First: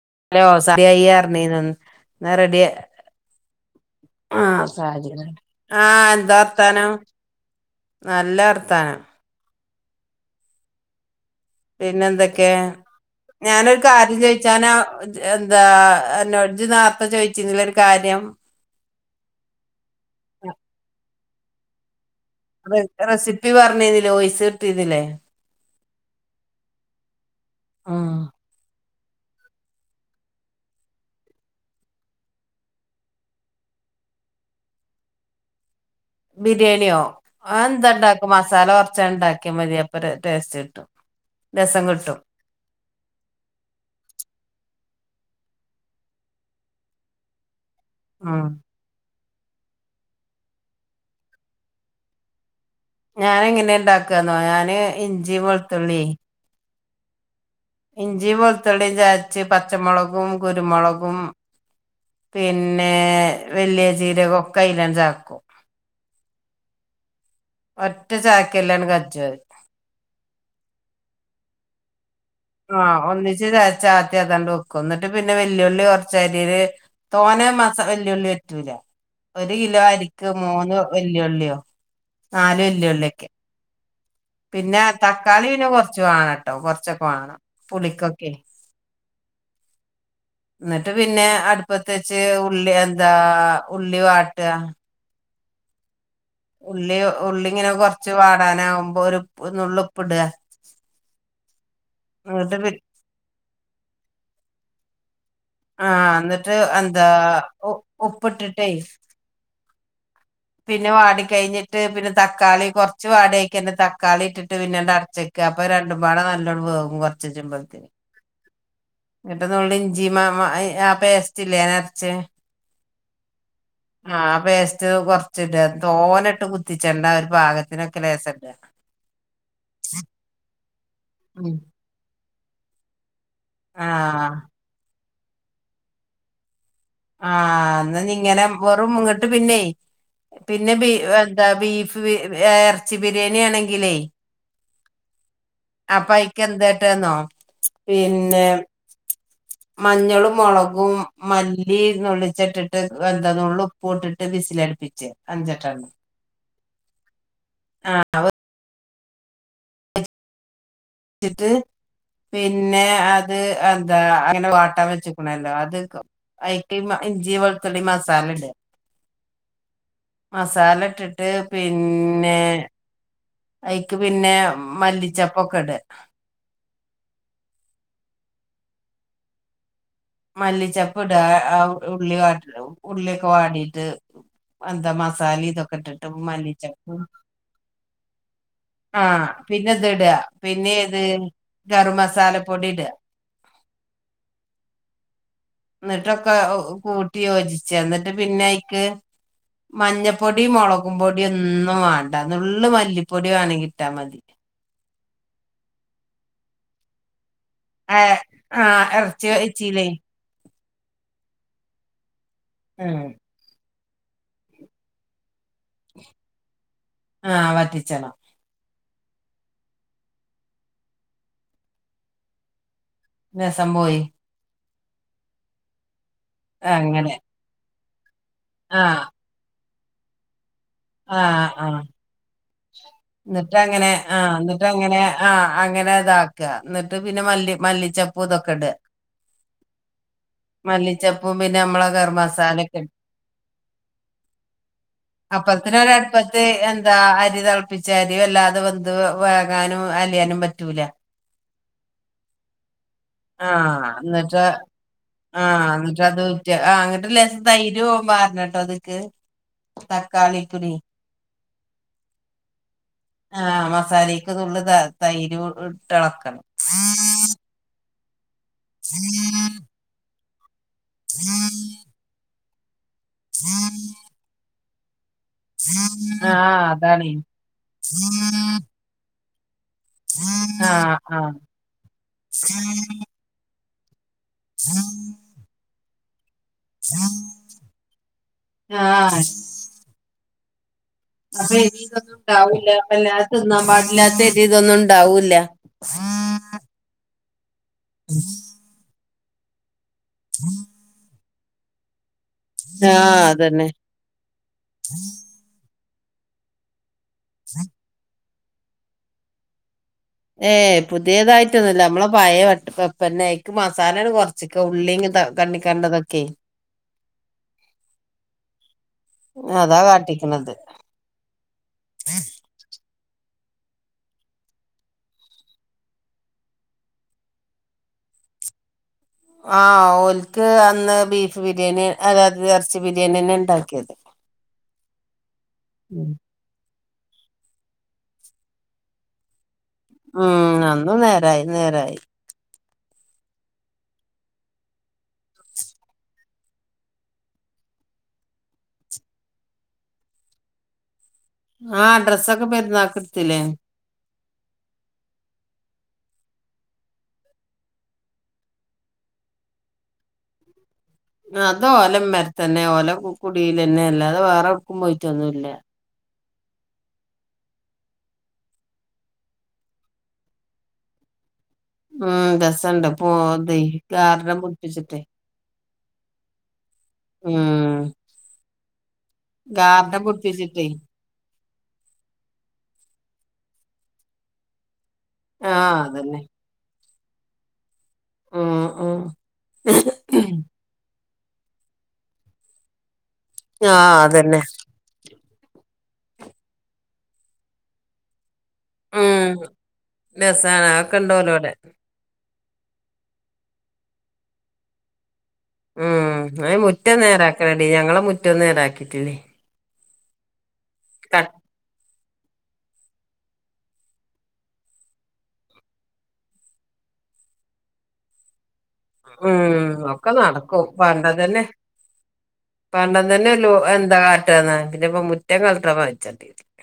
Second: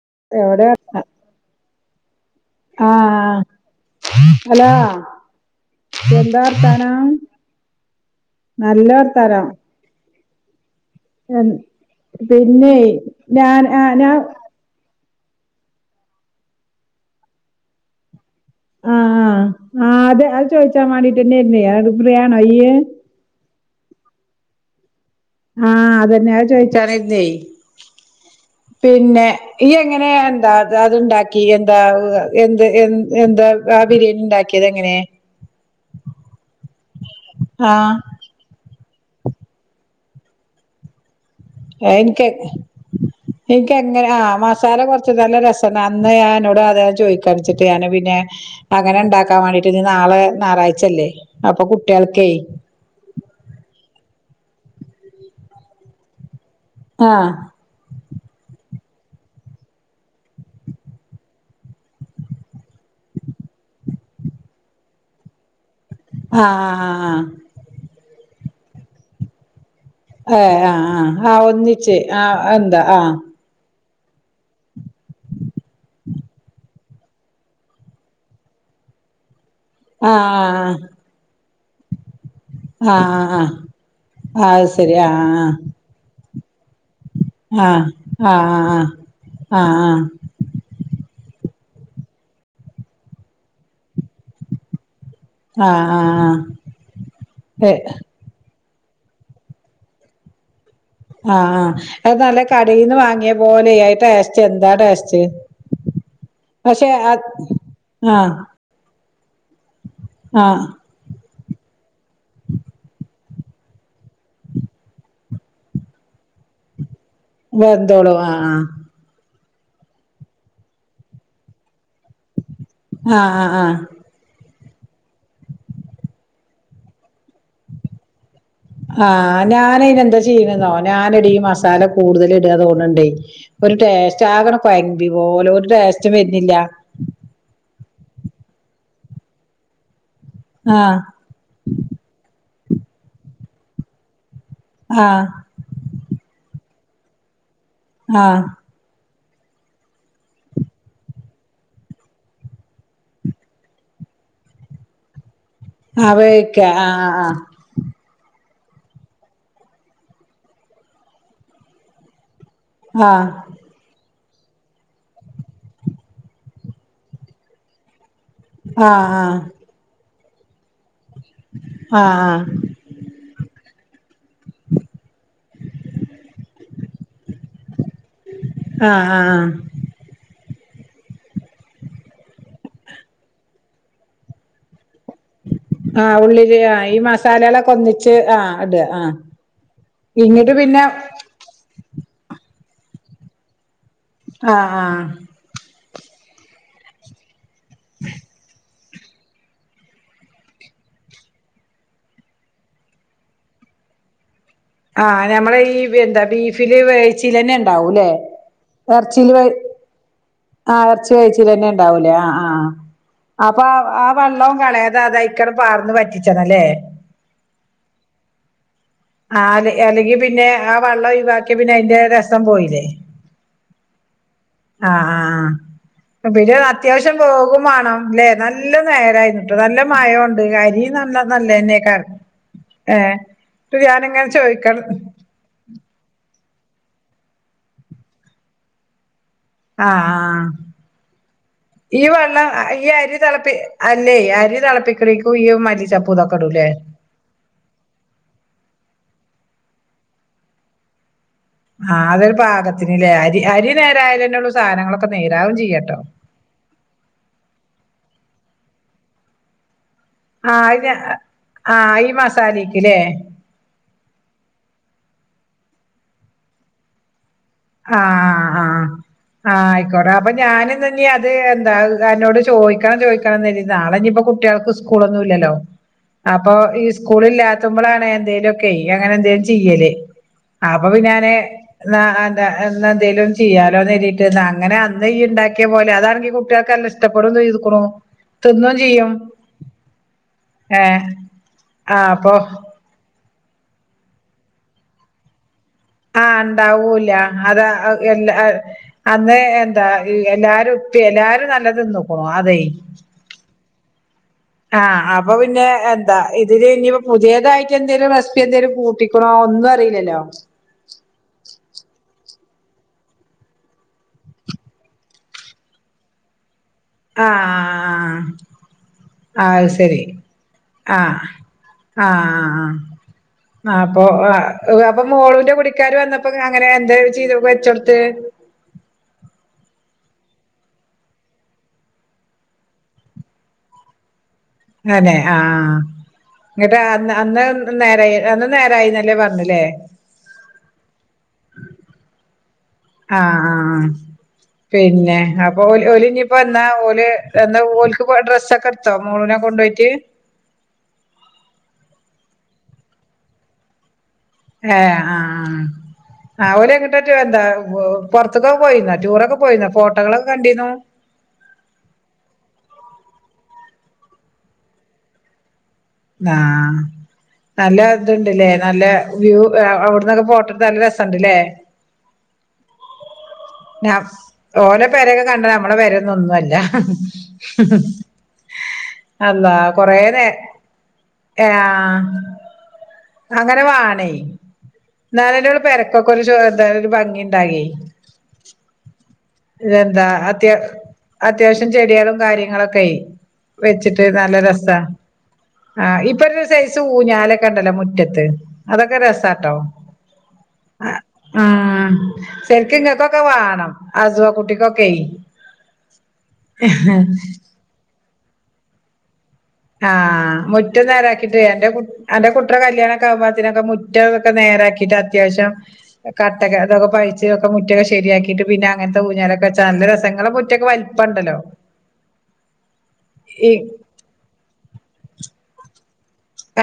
[unintelligible] എവിടെ ആഹ് ഹലോ ആ എന്താ വർത്താനം നല്ല വർത്താനം പിന്നെന്തൊക്കെ പിന്നെ ഞാൻ ഞാനൊരു ആ ഞാൻ കാര്യം ചോയിച്ചാനാ എന്താ എന്നാ ജ്ജ് നേരത്തെ ചോദിച്ചിരുന്നില്ലെ ഒരു കാര്യം ആ ആ ആ അതെ അത് ചോദിച്ചാ വേണ്ടിട്ട് പിന്നെ ഇല്ലേ [unintelligible] [unintelligible] റെസിപ്പി പറഞ്ഞിരുന്നില്ലേ വോയിസ്‌ ഇട്ടിരുന്നില്ലേ ആ അത് തന്നെയാ അത് ചോയിച്ചാനാരുന്നേ ആ പിന്നെ ഈ എങ്ങനെ എന്താ അത് അതുണ്ടാക്കി എന്താ എന്ത് എ എന്താ ആ ബിരിയാണി ഉണ്ടാക്കിയതെങ്ങനെ ബിരിയാണിയോ ആ എന്താ ഉണ്ടാക്കും മസാല കുറച്ച് ഉണ്ടാക്കിയ മതിയപ്പോ അപ്പോ ടേസ്റ്റ് കിട്ടും രസം കിട്ടും എനിക്ക് എനിക്കങ്ങനെ ആ മസാല കൊറ ച്ച് നല്ല രസാണ് അന്നേ ഞാൻ അന്നോട്‌ അതേ ചോദിക്കാ വെച്ചിട്ട് പിന്നെ ഉം അങ്ങനെണ്ടാക്ക ക്കാൻ വേണ്ടീട്ട് ഇനി നാളെ നാറാഴ്ചല്ലേ അപ്പൊ കുട്ടികൾക്കേ ഞാന് എങ്ങനെ ഇണ്ടാക്കാന്നോ ഞാന് ഇഞ്ചി വെളുത്തുള്ളി ആഹ് ഇഞ്ചിയും വെളുത്തുള്ളിയും ചതച്ച് പച്ചമൊളകും കുരുമൊളകും പിന്നെ വല്ല്യ ജീരകോക്കെ അയിലാ ചേർക്കും ആഹ് ആഹ് ആഹ് ആഹ് ഒറ്റ ചായക്കല്ലാങ്ങട് [unintelligible] ഏഹ് ആഹ് ആഹ് ആഹ് ഒന്നിച്ച് ആഹ് എന്താ ആഹ് ചാത്തിഅതാണ്ട് വെക്കും എന്നിട്ട് പിന്നെ വെ ല്ലുള്ളി കൊറച്ചരിയല് തോനേം മസാ വല്യുള്ളി വഴറ്റൂല ഒരു കിലോ ആ അരിക്ക് മൂന്ന് വല്ലുള്ളിയോ ന്നാലും ആ ആ [unintelligible] ആ ആ അത് പിന്നെ ശരി ആ തക്കാളീനെ കൊറച്ച് വേണ ട്ടോ കൊറച്ചൊക്കെ വേണം ആ പുളിക്കൊക്കെ ആ ആ ആ ആ ആ എന്നിട്ട് പിന്നെ അടുപ്പത്തു വച്ച് ഉള്ളി എന്താ ഉള്ളി വാട്ട ആഹ് ഉള്ളി ഉള്ളിങ്ങനെ കൊറച്ച് വാടാനാകും [unintelligible] നുള്ള് ഉപ്പിടുക ആ ആ അത് നല്ല എന്നിട്ട് പി കടയിൽ നിന്ന് വാങ്ങിയ പോലെയി ടെസ്‌ ചെന്താടെസ്റ്റ് ആഹ് എന്നിട്ട് എന്താ ആ ഉപ്പിട്ടിട്ടേ ആ പിന്നെ വാടി കഴിഞ്ഞിട്ട് പിന്നെ തക്കാളി കുറച്ച് വാടക്ക് തന്നെ തക്കാളി ഇട്ടിട്ട് പിന്നെ അങ്ങട് അടച്ചു വെയ്ക്കുക അപ്പൊ രണ്ടും പാട നല്ലോണം വേവും വ വന്തോളു ആഹ് ആഹ് കിട്ട് നമ്മള് ഇഞ്ചി ആ പേസ്റ്റ് ഇല്ലേ ആഹ് ആഹ് ആഹ് ആ പ്പേസ്‌ [unintelligible] [unintelligible] തോന ഇട്ട് കുത്തിച്ചണ്ട ഒരു ഭാഗത്തിനൊക്കെ ലേസ ആഹ് ഞാനതിന് എന്താ ചെയ്യണെന്നോ ഞാന് എടി ഉം മസാല കൂടുതൽ ഇ ഡാ തോന്നണ്ടേ ഒരു ടെസ്റ്റ്‌ ആഹ് ആക്കഡ് കോയ പോലെ ഒരു ടേയ്സ്റ്റും വരുനി ല്ല ആഹ് ന്ന ഇങ്ങനെ വെറും ഇങ്ങട്ട് പിന്നെ പിന്നെ ബീ ആഹ് എന്താ ബീഫ് ബി എറച്ചി ബിരിയാണി ആണെങ്കിലേ ആഹ് അപ്പ അയ്ക്കേന്ത ട്ടാ ന്നോ ആഹ് പിന്നെ മഞ്ഞളും മോളകും മല്ല് ല്ലി നുള്ളിച്ചിട്ടിട്ട് എന്താ നുള്ള് ഉപ്പും ഇട്ടിട്ട് വിസിലടിപ്പിച്ച് അഞ്ചെട്ടണ്ണം ക്ക ആ ആ ആ ആ അപ്പ ച്ചിട്ട് പിന്നെ ആഹ് അത് എന്താ അനെ വാട്ടാൻ വെച്ചക്കണല്ലോ അത് അതിക്ക് ഇഞ്ചി വെളുത്തുള്ളി മസാ ആ ആ മസാല ഇട്ടിട്ട് ആ ആ പിന്നെ അയിക്ക് പിന്നെ മല്ലിച്ചെപ്പൊക്കെ ഇടാ ആഹ് ആ മല്ലിച്ചെപ്പ് ഇട ആ ഉള്ളി ഉള്ളിയൊക്കെ വാടിട്ട് എന്താ മസ ആ ഉള്ളില് ആ ഈ മസാലകൊളേകെ ഓന്നിച്ച് ആ ആ പിന്നെ ഇതുഇട പിന്നെ ഏത് ഗരം മസാ സാല പൊടിഇട ആഹ് ആ എന്നിട്ടൊക്കെ കൂട്ടി യോജി ക്ക എന്നിട്ട് പിന്നെ അയിക്ക് മഞ്ഞപ്പൊടിം മോളകും പൊടി ഒന്നും വേണ്ട നുള്ള് മല്ലിപ്പൊടി വേണെ ഇട്ടാൽ മതി ആ ഞമ്മള് ഈ വേന്താ ബീഫില് വേവി ച്ചില്ന്നെ ആ ഇണ്ടാവുലെ ആ അതാ ഇറച്ചി ഇറച്ചില് വേവി വെച്ചില്ലേ ആ ഇറച്ചി വേവിച്ചെല് ഇണ്ട ഉണ്ടാവില്ലെ ആ ആ ഉം അപ്പ ആ വള്ളോം കളെയാ അ [unintelligible] [unintelligible] പാർന്ന് വറ്റിച്ചതല്ലേ ആ വറ്റിച്ചണം ആ അല്ലെങ്കി പിന്നെ ആ വെള്ളം ഒഴിവാക്കിയ പിന്നെ അതിന്റെ രസം പോയില്ലേ രസം പോയി ആ ആ ആ പിന്നെ അങ്ങനെ അത്യാവശ്യം പോകും വാണം ല്ലേ നല്ല ആ നേരായിനിട്ട് നല്ല മയോണ്ട് കാര്യം നല്ല ആ ആ നല്ലനന്നേക്കാണ് എന്നിട്ട് അങ്ങനെ ആഹ് എന്നിട്ട് ചോയിക്കണം അങ്ങനെ ആ അങ്ങനെ ഇതാ എന്നിട്ട് പിന്നെ മല്ലി മല്ലിച്ചപ്പൂ ഇതൊക്കെ ഇട് ആഹ് ആ പിന്നെ നമ്മളെ ഈ ഗരം വെള്ളം മസാല ഒക്കെ ഈ ഇടും അരി തെളപ്പി അല്ലേ അരി തെളപ്പിക്കണിക്കും ഈ അപ്പത്തിന് മല്ലിച്ചപ്പൂതൊക്കെടൂല്ലേ ച്ചരി വല്ലാതെ വന്ത് വേകാനും അലിയാനും പറ്റൂല ആഹ് അതൊരു പാക ആഹ് അന്നിട്ട് സാധനങ്ങളൊക്കെ നേരാവും ആഹ് ചെയ്യാട്ടോ അന്നിട്ട് അത് ഉറ്റിയ ആ അങ്ങിട്ട് ലേസം തൈരും ഓ വാറനട്ടോ അത്ക്ക് ആ തക്കാളിക്കുടി അത് ആ ഈ മസാലേക്കില്ലേ ആ മസാലക്ക്‌ തുള്ള് താ തൈര് [unintelligible] ഇട്ടളക്കണം ആഹ് ആഹ് ആഹ് ആയിക്കോടെ അപ്പൊ ഞാന് അത് തന്നെ അത് എന്താകാരനോട് ച് ചോയ്ക്ക് ക്കണം ചോദിക്കണം കരുതി നാളെ ഇനിപ്പൊ കുട്ടികൾക്ക് സ് സ്കൂളൊന്നും ഇല്ലല്ലോ ആ അപ്പോ ഈ അതാണ് സ്കൂളല്ലാത്തുമ്പോലാണെ എന്തെങ്കലുമൊക്കെ അങ്ങനെ എന്തേ ചെയ്യല്ലേ ആ അപ്പൊ പിന്നെ ആ ഞാന് ന്നാ അതെന്നാ എന്തേലും ചി ചെയാലോന്ന് നീരീ ണ്ട് ന്നാ അങ്ങനെ അന്ന് ഈ ഇണ്ടാക്കിയ പോലെ ലതാണെങ്കി കു ട്ടികൾക്കെല്ലാം ഇഷ്ടപെടും തെയ്തുക്കുണു തിന്നും ചെയ്യും ആ ഏ അപ്പൊ ആ ഇനിതൊനൊന്നും അപ്പൊ ഉണ്ടാവൂല്ല അ ല്ലാ തിന്നാൻ പാടില്ലാത്തരി ഇതൊന്നും ഉണ്ടാവൂല്ല ആഹ് ണ്ടാവൂല അതാ അത് എല്ലാ ഏ അതെ എ ന്താ എലാരും ഉപ്പിയേം എലാരും നല്ലത് എന്നോ ആ അതന്നെ ആ അപ്പൊ പിന്നെ ത ഇത് കഴിഞ്ഞു പുതിയതായിട്ട് എന്തേലും റെസ് പി എന്തെലും കൂട്ടിക്കണോ ഒന്നും അറിയി ഏ പുതിയതായി പറ്റുന്നില്ല നമ്മളെ പഴയ [unintelligible] പിന്നെ ക്ക് മസാലണ് കൊറച്ചക്ക ഉള്ളി ഇങ്ങനത്തൊക്ക കണ്ണിക്കേണ്ടതൊക്കെ ആഹ ആ ആ അതാ ശരി കാട്ടിക്കണത് ആഹ ആഹ് ആ അപ്പൊ ആ അപ്പൊ മോളുന്റെ കുടിക്കാര് വന്നപ്പോ അങ്ങനെ എന്താ ചെയ്ത് വെച്ച കൊടുത്തേ ആഹ ഓൽക്ക് അന്ന് ബീഫ് ബിരിയാണി അതായത് ഇറച്ചി ബിരിയാണിന്നെ ഉണ്ടാക്കിയത് അതെ ആഹ ഉം എടാ അത് അന്ന് നേരായി അന്ന് നേരായിന്നല്ലേ പറഞ്ഞില്ലേ ഉം അന്നു നേരായി നേരായി ആഹ ആ പിന്നെ അപ്പൊ ഓല് ഓല് ഇനിപ്പോ എന്നാ ഓല് എന്താ ഓലക്ക് ഡ്രെസ്സൊക്കെ എടുത്തോ മോളൂനെ കൊണ്ട് പോയിട്ട് ആഹ ഡ്രസ്സ് ഒക്കെ പെരുന്നാക്ക് എടുത്തില്ലേ ഏ ആ ആ ഒല് എങ്ങോട്ട എന്താ പുറത്തക്ക പോയിന്നോ ടൂറൊക്കെ പോയിന്നോ ഫോട്ടോകളൊക്കെ കണ്ടീന്നു അത് ഓല ഇമ്മറത്തന്നെ ഓല കുടീലന്നെ അല്ലാതെ വേറെ എടുക്കും പോയിട്ടൊന്നുമല്ല ആ നല്ല ഇതുണ്ടല്ലേ നല്ല വ്യൂ അവിടന്നൊക്കെ പോട്ടിട്ട് നല്ല രസുണ്ടല്ലേ ഉം രസണ്ട് പോത ഞാൻ കാരണം ഓലെ കുടിപ്പിച്ചിട്ടെ പെരയൊക്കെ കണ്ട നമ്മളെ പെരെന്നൊന്നും അല്ല അന്താ ഗാർഡൻ കൊറേനേ പുടിപ്പിച്ചിട്ടേ ഏ ആ അങ്ങനെ വേണേ എന്നാല് ഒരാൾ ആഹ് പെരക്കൊക്കെ അതന്നെ ഒരു ചോ എന്ത ഭംഗി ഉണ്ടാകേ മം മു ഇതെന്താ അദ്യാ അത്യാവശ്യം ചെടികളും കാര്യങ്ങളൊക്കെ ആഹ് വെച്ചിട്ട് നല്ല അതന്നെ രസാ ആ ഇപ്പ ഒരു സൈസ് ഊഞാല് ഓക്കെ ഉണ്ടല്ലോ മുറ്റത്ത് അതൊക്കെ ഉം രസാട്ടോ രസാണ് അതൊക്കെ ആ ഇണ്ടോലോടെ എനിക്ക് ഇങ്ങനെയൊത്തൊക്കെ വാങ്ങണം ആസ്സുവ കുട്ടിക്ക്ക്കെ ഉം അ മുറ്റം നേരാക്കണടി ഞങ്ങളെ മു റ്റം നേർ ആക്കിത്തിളി ആ മു റ്റം നേരാ ആക്കിട്ട് എന്റെ കു അന്റെ കുട്ടറെ കല്യാണ ഒക്കെ ആവുമ്പോ അതിനൊക്കെ മുറ്റതൊക്കെ നേരക്കിട്ട് അത്യാവശ്യം കട്ടെ അതൊക്കെ പഴിച്ചതക്കെ മുറ്റൊക്കെ ശെരിയാക്കിയിട്ട് പിന്നെ അങ്ങനത്തെ ഊഞ്ഞാലൊക്കെ വെച്ചാ ഉം നല്ല രസ ഒക്കെ ഇങ്ങളെ നടക്കും മുറ്റൊക്കെ വലിപ്പണ്ടല്ലോ പറഞ്ഞതന്നെ പറഞ്ഞതന്നെ ഈ ലോ എന്താ കാറ്റാണ് അതിപ്പ മുറ്റം കള [unintelligible]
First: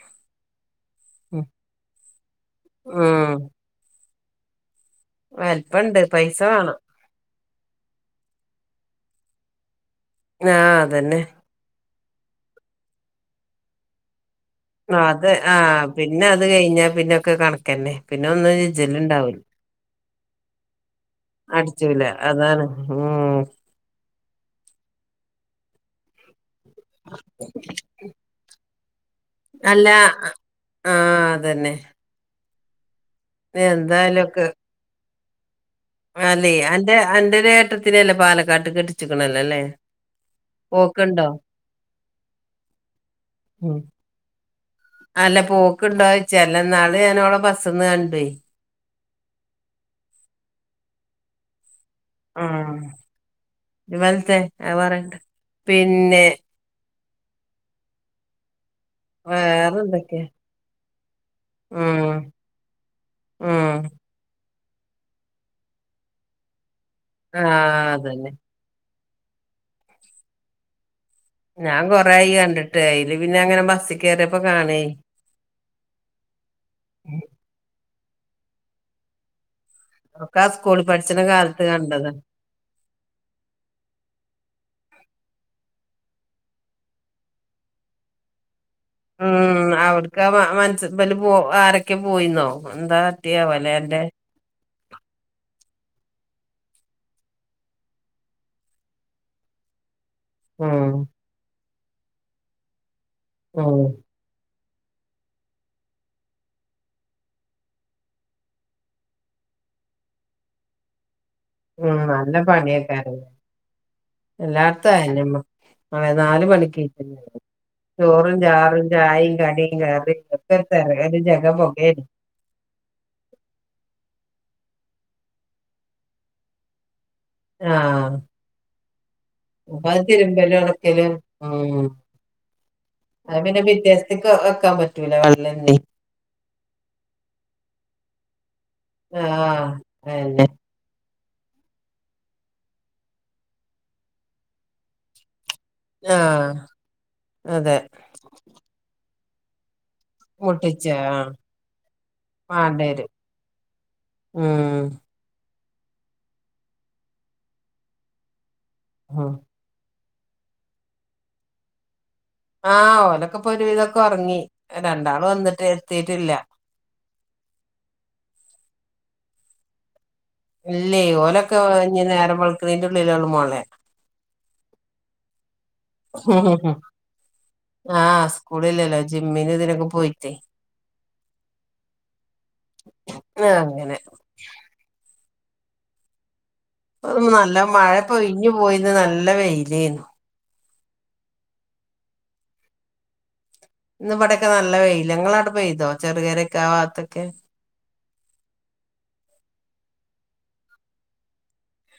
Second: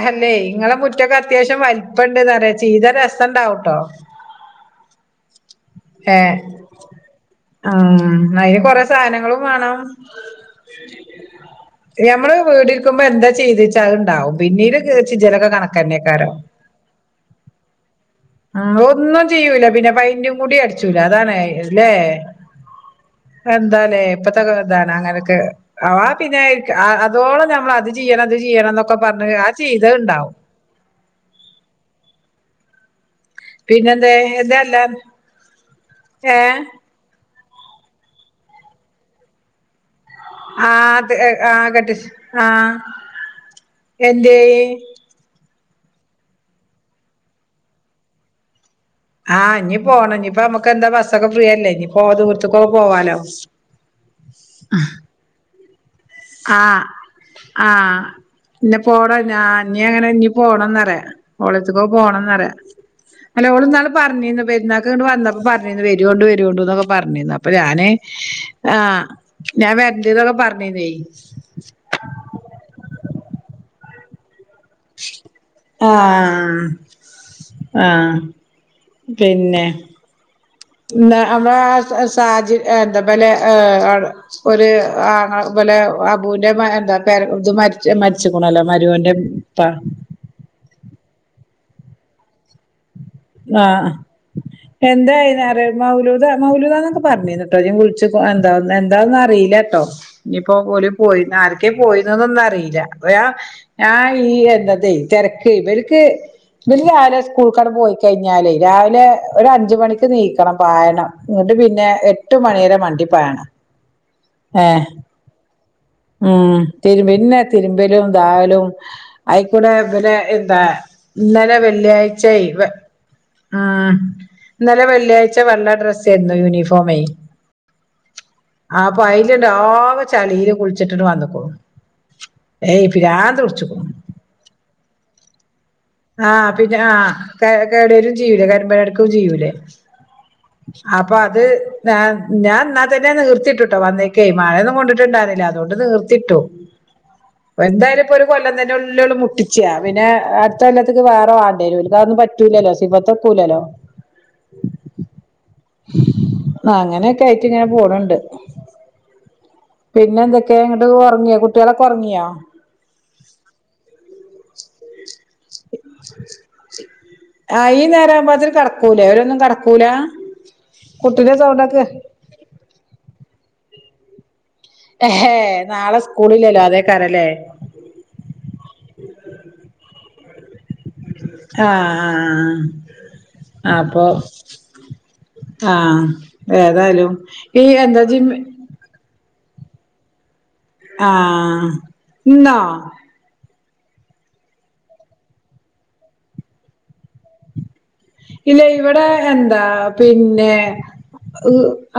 ഹല്ലേ ഇങ്ങളെ മുറ്റൊക്കെ അത്യാവശ്യം വലിപ്പം ഉണ്ട്ന്ന്റിയ ചെയ്ത രസം ഉം ഉണ്ടാവട്ടോ വലിപ്പണ്ട് ഏ പൈസ വേണം ആ അതിന് കൊറെ സാധനങ്ങളും വണം ആ അതന്നെ ഞമ്മള് വീടരിക്കുമ്പോ എന്താ ചെയ്തച്ചാത്ണ്ടാവും അത് ആ പിന്നെ അത് കഴിഞ്ഞാ പിന്നൊക്കെ കണക്കന്നെ പിന്നെ ഒന്നും ഒന്നും രുചിലുണ്ടാവൂല ചെയ്യൂല്ല പിന്നെ പൈ കൂടി അ അതാണ് ഇല്ലേ അടിച്ചൂല അതാണ് ഉം എന്താലേപ്പ പുസ്തക അങ്ങനെയൊക്കെ അവ പിന്നെ അതോളം നമ്മൾ അത് ചെയ്യണം അത് ചെയ്യണം എന്നൊക്കെ പറഞ്ഞ് ആ അല്ല ചെയ്തത്ണ്ടാവും ആ അതന്നെ പിന്നെന്താ എന്തായാലും ഒക്കെ എന്താല്ലാ അല്ലേ എന്റെ എന്റെ ഏട്ടത്തിനല്ലേ പാലക്കാട്ട് കെട്ടിച്ചിക്കണല്ലോല്ലേ അത് ആ. കട്ട്‌ ആഹ ഉം എന്ത് ക്കണ്ടോച്ചല്ല നാള് ഞൻ അവടെ ബസ്ന്ന് കണ്ട പോയി ആഹ് ഇനി പോകണം ഇനിയിപ്പ നമ്മുക്ക് എന്താ ബസ്സൊക്കെ ഫ്രീയല്ലേ ഇനി പോ ദൂർത്തക്കൊക്കെ ആഹ് പോവാലോ ഹം പേൻ പിന്നെ ആ ഇന്നെ പോണ വേറെ ഞീ അങ്ങനെ എന്തൊക്കെയാ ഇനി പോണംന്ന്റയാ ഓളത്തക്ക ഉം പോണംന്ന് പറയാ അല്ല ഉം ഓള്ന്നാള് പറഞ്ഞീന്ന് പെരുന്നാൾക്ക് വന്നപ്പോ പറഞ്ഞി വര കൊണ്ടണ്ട് വര കൊണ്ടോക്കെ പറഞ്ഞിന്ന അപ്പൊ ഞാന് ആഹ് അതന്നെ ആ ഞാൻ വരണ്ടതൊക്കെ പറഞ്ഞീന്നേ ഞാൻ കൊറെയി കണ്ടിട്ട് അയില് പിന്നെ അങ്ങനെ ബസ് കേര ആഹ ആഹ പിന്നെ ആ സ്കൂളിൽ ാ പഠിച്ച്ണ കാലത്ത് നമ്മടെ കണ്ടതാ സാഹച എന്താപലെ [unintelligible] ഒരു ലെ അബുവിന്റെ എന്താ ഇ മരിച്ചണല്ല [unintelligible] മരുവന്റെറെപ്പാ അല് പോ ആരൊക്കെ പോയിന്നോ എന്താ പറ്റിയാവോലെ ആഹ് അന്റെ എന്തായിനാർ മൗലൂത മൗലൂത എന്നൊക്കെ പറഞ്ഞുന്ന കേട്ടോ ഞാൻ വിളിച്ചച്ച് എന്ത എന്താന്ന് അറിയില്ല കേട്ടോ ഇനിയിപ്പോ ഓല് ഉം പോയി ആ ഒക്കെ പോയിരുന്നന്നൊന്ന അറിയില്ല അ ഉം ഞാൻ ഈ എന്താ തിരക്ക് വര്ക്ക് വര് രാവിലെ സ്കൂൾക്കട് പോയി കഴിഞ്ഞാലേ രാവിലെ ഒരു അഞ്ച് മണിക്ക് നീക്കണം പായണം ഇങ്ങോട്ട് പിന്നെ ഉം നല്ല എട്ട് മണിരെ മണ്ടി പണിയേക്കാരം ലെ. പായണം ഏ എല്ലാട്ത്തും അയന്നെമ്മ അതെ നാല് ഉം മണിക്ക് രു നീച്ചന്നെ. പിന്നെ തിരുമ്പലും ചോറും ദാലും ചാറും ചായിം അയിക്കൂടെ കടിം പിന്നെ കറിം ഒക്കെ എന്താ ഒരു തെര ഒരു ജഗ ഇന്നലെ പൊകേനി വെള്ളിയാഴ്ചായി ഉം ഇന്നലെ വെള്ളിയാഴ്ച വെള്ള ഡ്രസ് ആയിരുന്നു യൂണിഫോമേ ആഹ് ആ വയലന്റെ ആ ചലീരെ കുളിച്ച ഏയ് അ പിരാന്ത് പിന്നെ പിടിച്ച്ക്കുണു വ്യത്യാസ വെക്കാൻ പറ്റ റ്റ വെള്ളെ ആഹ് പിന്നെ ആ കേടരും ജീവൂലേ കരുമ്പഴടക്കും ജീവൂലേ ആഹ് അതെന്നെ അ അപ്പൊ അത് ഞാൻ തന്നെ നിർത്തിയിട്ടട്ടോ വന്നേക്ക മഴയൊന്നും കൊണ്ടിട്ടുണ്ടായിുന്നില്ലത് അതുകൊണ്ട് നീർത്തിട്ടു ആഹ് അതെ എന്തായാലും ഇപ്പൊ ഒരു കൊല്ലം തന്നെ ഉള്ളള്ള പിച്ച പിന്നെ മുട്ടിച്ച ത്തേക്ക് ആഹ് വേറെ വണ്ടേരും ഇക്ക് ഒന്നും പറ്റൂലല്ലോ സിബത്ത വാണ്ടേരും ഒക്കൂലല്ലോ ഉം ആ അങ്ങനെയൊക്കെ ആയിട്ട് ഇങ്ങനെ പോണണ്ട് ആഹ് പിന്നെ എന്തൊക്കെയ ഇങ്ങട്ട് ഒറങ്ങിയോ കുട്ടികളൊക്കെറങ്ങിയോ ആഹ് ഓലൊക്കെ പോ ഒരുവിധൊക്കെ ഉറങ്ങി തണ്ട് അയി നേരം ആവുമ്പതിരി കിടക്ക കടക്കൂല അവരൊന്നും കടക്കൂല ഇല്ലേ കുട്ടിന്റെ ഓലൊക്കെ സൗണ്ടൊക്കെ ഇഞ് നേര വളക്കുന്നന്റെറെ ഉള്ളിലള്ള മോളെ ഹെ ഏ ആഹ് സ്കൂളില്ലല്ലോ ജിമ്മിന് ഇതിനൊക്കെ പോയിട്ടേ ആഹ് ആഹ് അപ്പൊ ആഹ് അ നല്ല മഴപ്പോ ഒഴഞ്ഞു പോയിന്ന് നല്ലവേ ഇലന് ആഹ ഇന്നോ ഇന്ന് ഇവിടെൊക്കെ നല്ല വെയിലങ്ങള അട പോയിതോ ചെറുകയരൊക്കെ ആ ഭാത്തൊക്കെ ഇല്ല ഇവിടെ എന്താ പിന്നെ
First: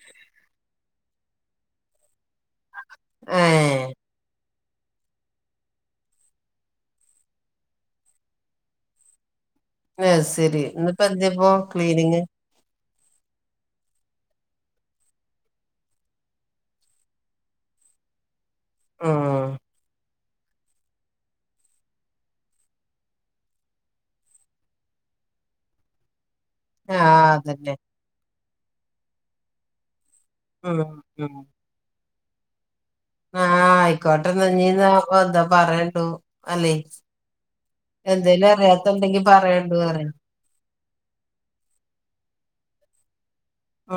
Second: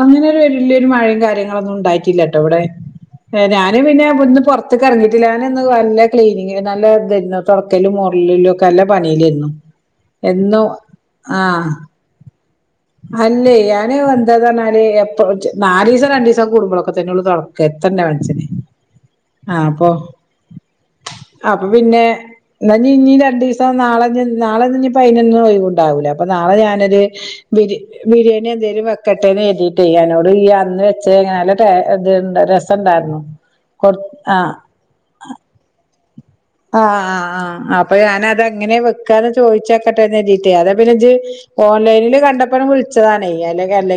അങ്ങനെരു വലിയരു മഴയും കാര്യങ്ങളൊന്നും ഉണ്ടായിട്ടില്ലട്ടോ ഇവിടെ ഏഹ് ഞാന് പിന്നെ ഇവടന്ന് പോർത് പറത്തക്ക ഇറങ്ങിയിട്ടില്ല ഇന്ന് വല്ല ക്ലീനി നല്ല ഇതരുന്നു തുൊറക്കലും മറിലും ഒക്കെ നല്ല പണയിലിരുന്നു ആഹ ശരി ഇപ്പ പ്പോ ക്ലീനിങ് അല്ലേ ഞാന് എന്താഞ്ഞാല് എ നാലല് ദിവസം രണ്ടു ദിവസം കുടുമ്പോഴൊക്കെ തന്നെയള്ള തുടക്ക എത്തണ്ടേ മനസ്സിനന് ഉം ആഹ അപ്പൊ അപ്പൊ പിന്നെ എന്ന ഇനി രണ്ടു ദിവസം നാളെ നാളെ ഇ പതിനെൊന്ന പോ കൊണ്ടാവൂല അപ്പൊ നാളെ ഞാനൊരു ആഹ് അതന്നെ ബരി ബിരിയാണി പി എന്തും വെക്കട്ടേെ എ് ന്നേരത്തിട്ടെ ഉം അന്ന് വെച്ച ഉം നല്ല ടെ രസ ആഹ് ആയിക്കോട്ടെന്ന്ഞ്ഞീന്നാ എന്താ പറയണ്ടു അല്ലെ ആ ആ ആ് അപ്പൊ ഞാന എന്തേലും അതെങ്ങനെ അറിയാത്തുണ്ടെങ്കി വെക്കാന്ന് പറയണ്ടു പറ ചോദിച്ചക്കട്ടെീട്ടേ അതെ പിന്നെ ഓൺലൈനിൽ കണ്ടപ്പന വിള ച്ച ത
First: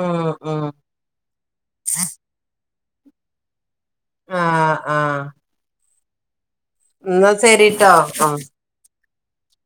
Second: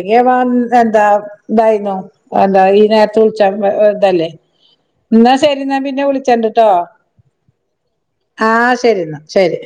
ഉം ഉം എന്താ ഇതായി എന്താ നേരത്ത ല്ലേ ആഹ് ആഹ് എന്നാ ശരിന്ന പിന്നെ എന്ന വിളിച്ചണ്ട് ട്ടോ എന്നാ ശരിട്ടോ ആ ആഹ് ശരി എന്നാ ശരി